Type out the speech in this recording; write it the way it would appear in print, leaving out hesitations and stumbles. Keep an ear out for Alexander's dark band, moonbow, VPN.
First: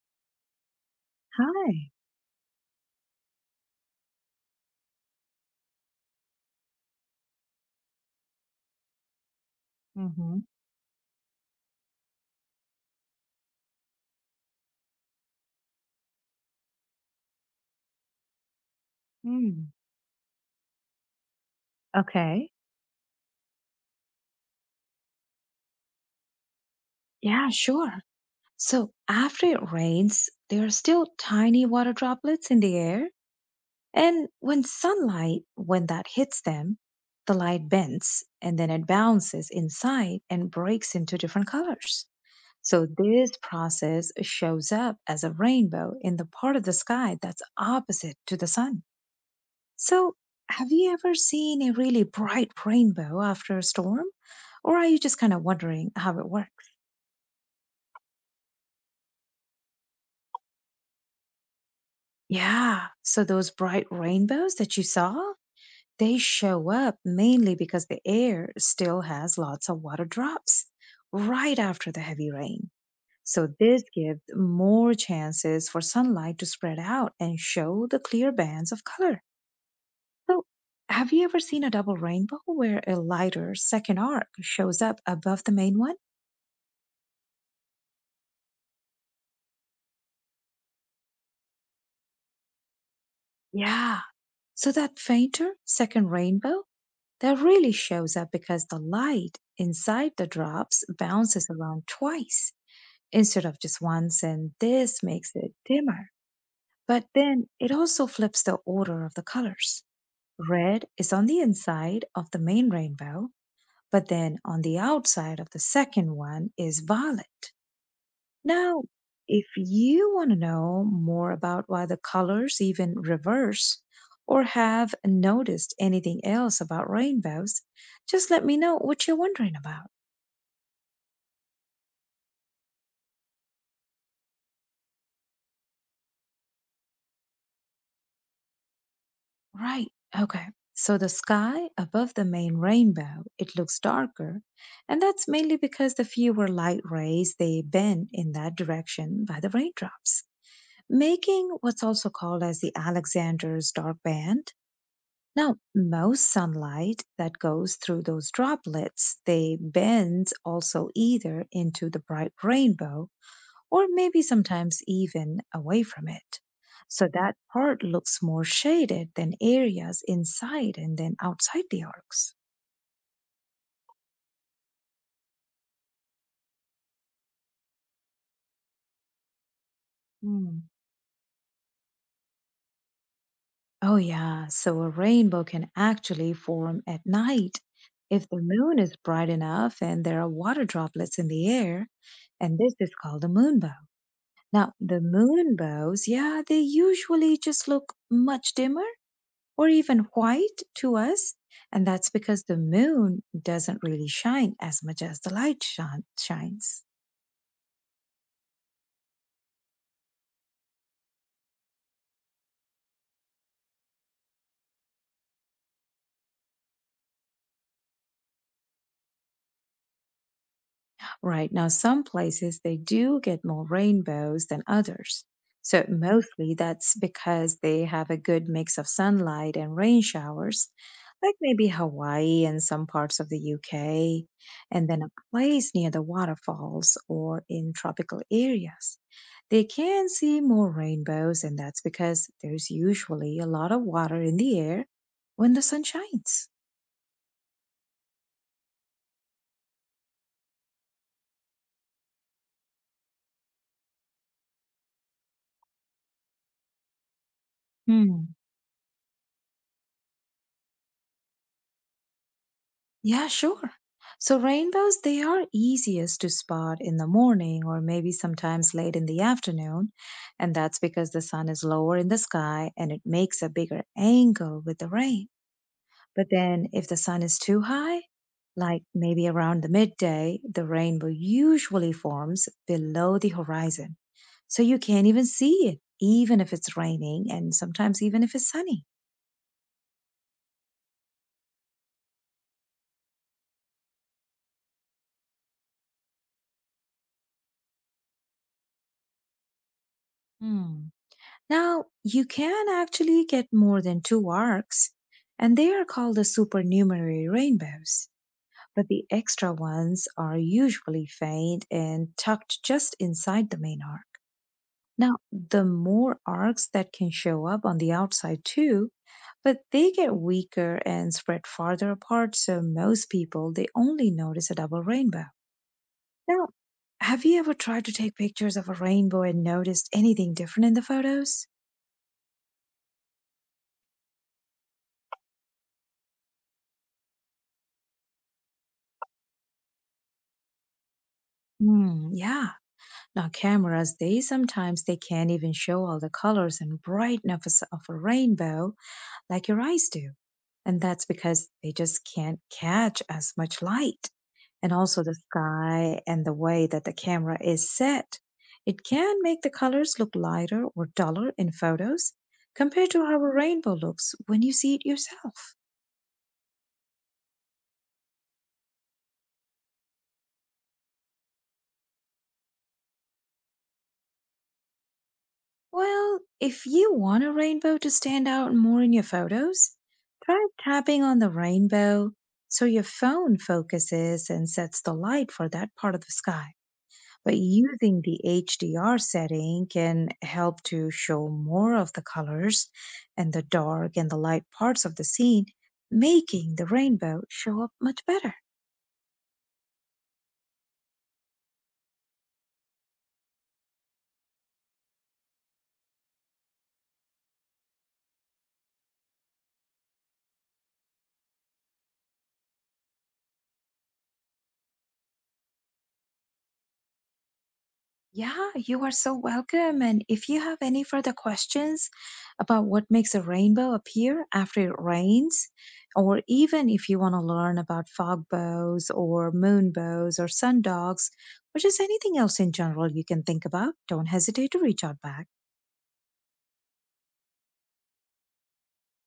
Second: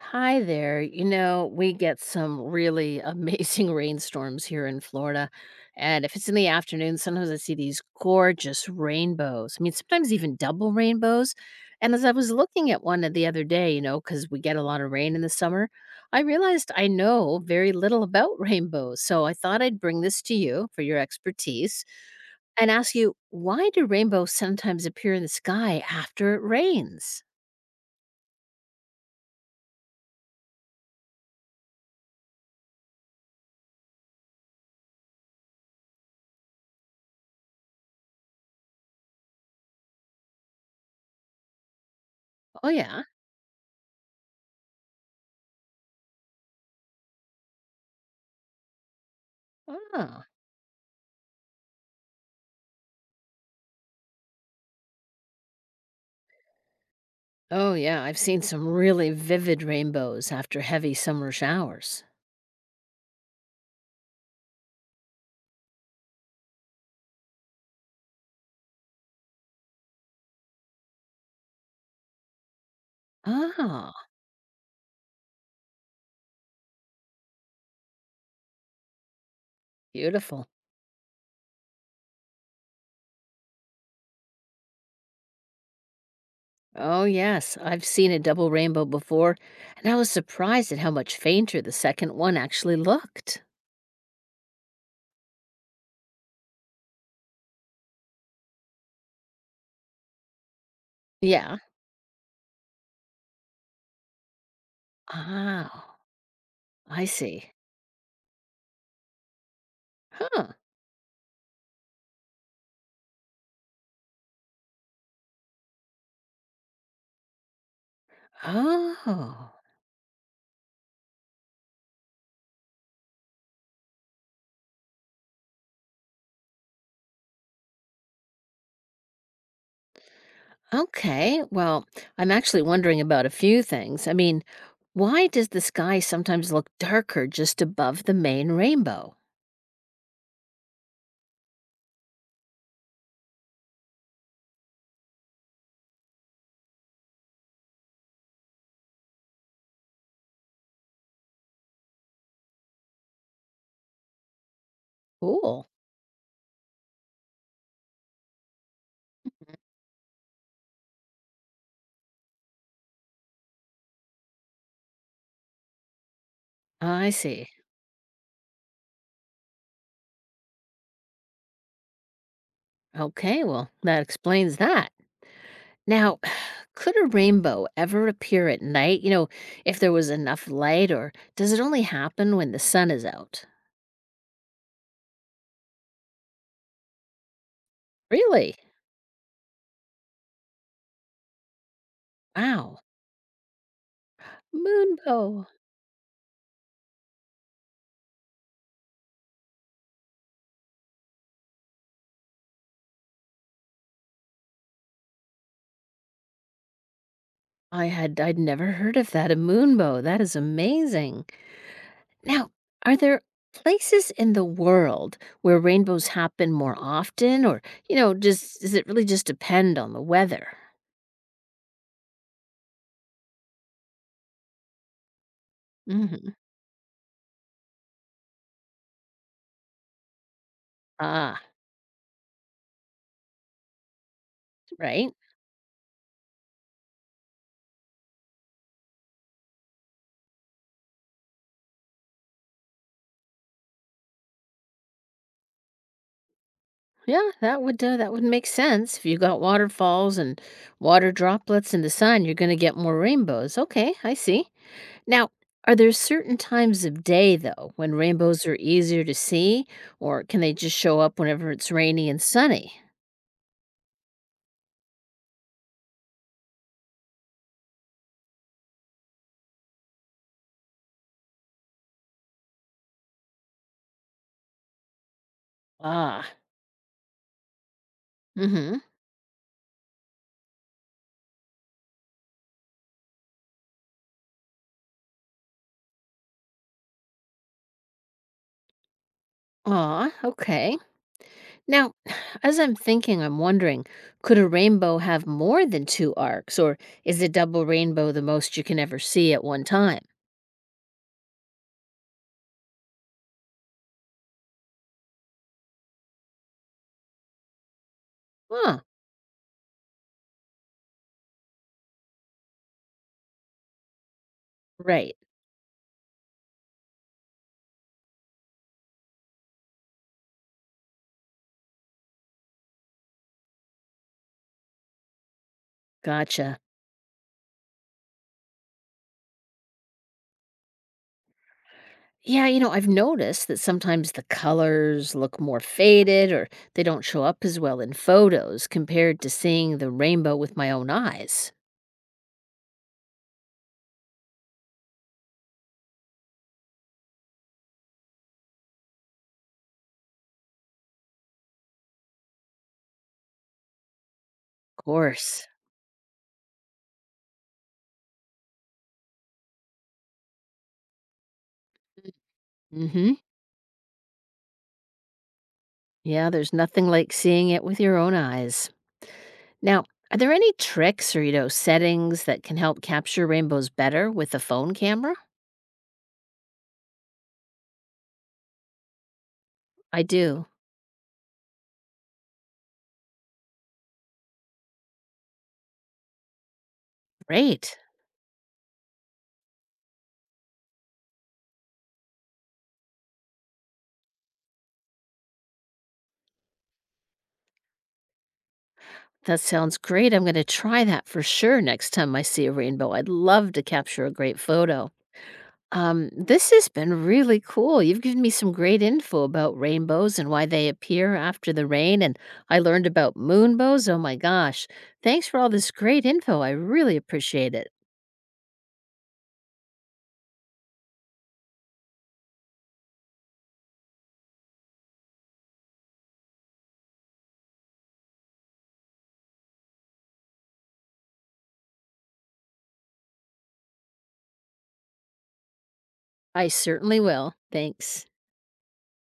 Hi there. You know, we Hi. get some really amazing rainstorms here in Florida. And if it's in the afternoon, sometimes I see these gorgeous rainbows. I mean, sometimes even Mhm. double rainbows. And as I was looking at one the other day, you know, because we get a lot of rain in the summer, I realized I know very little about rainbows. So I thought Mm. I'd bring this to you for your expertise Okay. and ask you, why do rainbows sometimes appear in the sky after it rains? Yeah, sure. So after it rains, there are still tiny water droplets in the air. And when sunlight, when that hits them, the light bends and then it bounces inside and breaks into different colors. Oh, So yeah. this process shows up as a rainbow in the part of the sky that's opposite to the sun. So, Oh. have you ever seen a really bright rainbow after a storm? Or are you just kind of wondering how it works? Oh, yeah, I've seen some really vivid rainbows after heavy summer showers. Yeah, so those bright rainbows that you saw, they show up mainly because the air still has lots of water drops right after the heavy rain. So, this Ah, gives more chances for sunlight to spread out and show the clear bands of color. So, beautiful. have you ever seen a double rainbow where a lighter second arc shows up above the main one? Oh, yes, I've seen a double rainbow before, and I was surprised at how much fainter the second one actually looked. Yeah. So that fainter second rainbow that really shows up because the light inside the drops bounces Yeah. around twice instead of just once, and this makes it Oh, dimmer. I But then see. it also flips the order of the colors. Huh. Red is on the inside of the main rainbow, but then on the outside of the second one is violet. Now, if Oh, you want to know more about why the colors even reverse or have noticed anything else about rainbows, just let me know what you're wondering about. okay. Well, I'm actually wondering about a few things. I mean, why does the sky sometimes look darker just above the main rainbow? Right. Okay. So the sky above the main rainbow, it looks darker, and that's mainly because the fewer light rays they bend in that direction by the raindrops, making what's also called as the Alexander's dark band. Now, Cool. most sunlight that goes through those droplets, they bend also either into the bright rainbow or maybe sometimes even away from it. So I that see. part looks more shaded than areas inside and then outside the arcs. Okay, well, that explains that. Now, could a rainbow ever appear at night, you know, if there was enough Hmm. light, or does it only happen when the sun is out? Oh, yeah. So a rainbow can actually form at night if the Really? moon is bright enough and there are water droplets in the air. And this Wow. is called a moonbow. Now, the Moonbow. moonbows, yeah, they usually just look much dimmer or even white to us. And that's because the moon doesn't really shine as much as the light shines. I'd never heard of that, a moonbow. That is amazing. Now, are there places in the world where rainbows happen more often, or, you know, just does it really just depend on the weather? Right. Now, some places they do get more rainbows than others. So, Hmm. mostly that's because they have a good mix of sunlight and rain showers, like Ah, maybe Hawaii and some parts of the UK, and then right. a place near the waterfalls or in tropical areas. They can see more rainbows, and that's because there's usually a lot of water in the air when the sun shines. Yeah, that would make sense. If you got waterfalls and water droplets in the sun, you're going to get more rainbows. Okay, I see. Now, are there certain times of day though when rainbows are easier to see, or can they just show up whenever it's rainy and sunny? Yeah, sure. So rainbows, they are easiest to spot in the morning or maybe sometimes late in the afternoon. And that's because the sun is lower in the sky and it makes a bigger angle with the rain. Ah, But then if the sun is too high, mm-hmm. like maybe around the midday, the rainbow usually forms below the horizon. So you can't even see it, even if it's raining and sometimes even if it's sunny. Ah, okay. Now, as I'm thinking, I'm wondering, could a rainbow have more than two arcs, or is a double rainbow the most you can ever see at one time? Hmm. Now, you can actually get more than two arcs, and they are called the supernumerary rainbows. Huh. But the extra ones are usually faint and tucked just inside the main arc. Right. Now, the more arcs that can show up on the outside too, but they get weaker and spread farther apart, so most people they only notice a double rainbow. Now, Gotcha. have you ever tried to take pictures of a rainbow and noticed anything different in the photos? Yeah, you know, I've noticed that sometimes the colors look more faded, or they don't show up as well in photos compared to seeing the rainbow with my own eyes. Hmm, yeah. Now cameras, they sometimes they can't even show all the colors and brightness of a rainbow like your eyes do. And that's because they just can't catch as much light. And Of also the course. sky and the way that the camera is set. It can make the colors look lighter or duller in photos compared to how Hmm. a rainbow looks when you see it yourself. Yeah, there's nothing like seeing it with your own eyes. Now, are there any tricks or, you know, settings that can help capture rainbows better with a phone camera? Well, if you want a rainbow to stand out more in your photos, I do. try tapping on the rainbow so your phone focuses and sets the light for that part of the sky. But Great. using the HDR setting can help to show more of the colors and the dark and the light parts of the scene, making the rainbow show up much better. That sounds great. I'm going to try that for sure next time I see a rainbow. I'd love to capture a great photo. This has been really cool. You've given me some great info about rainbows and why they appear after the rain, and I learned about moonbows. Oh my gosh. Thanks for all this great info. I really appreciate it. Yeah, you are so welcome. And if you have any further questions about what makes a rainbow appear after it rains, or even if you want to learn about fog bows or moon bows or sun dogs, or just anything else in general you can think about, don't hesitate to reach out back. I certainly will. Thanks.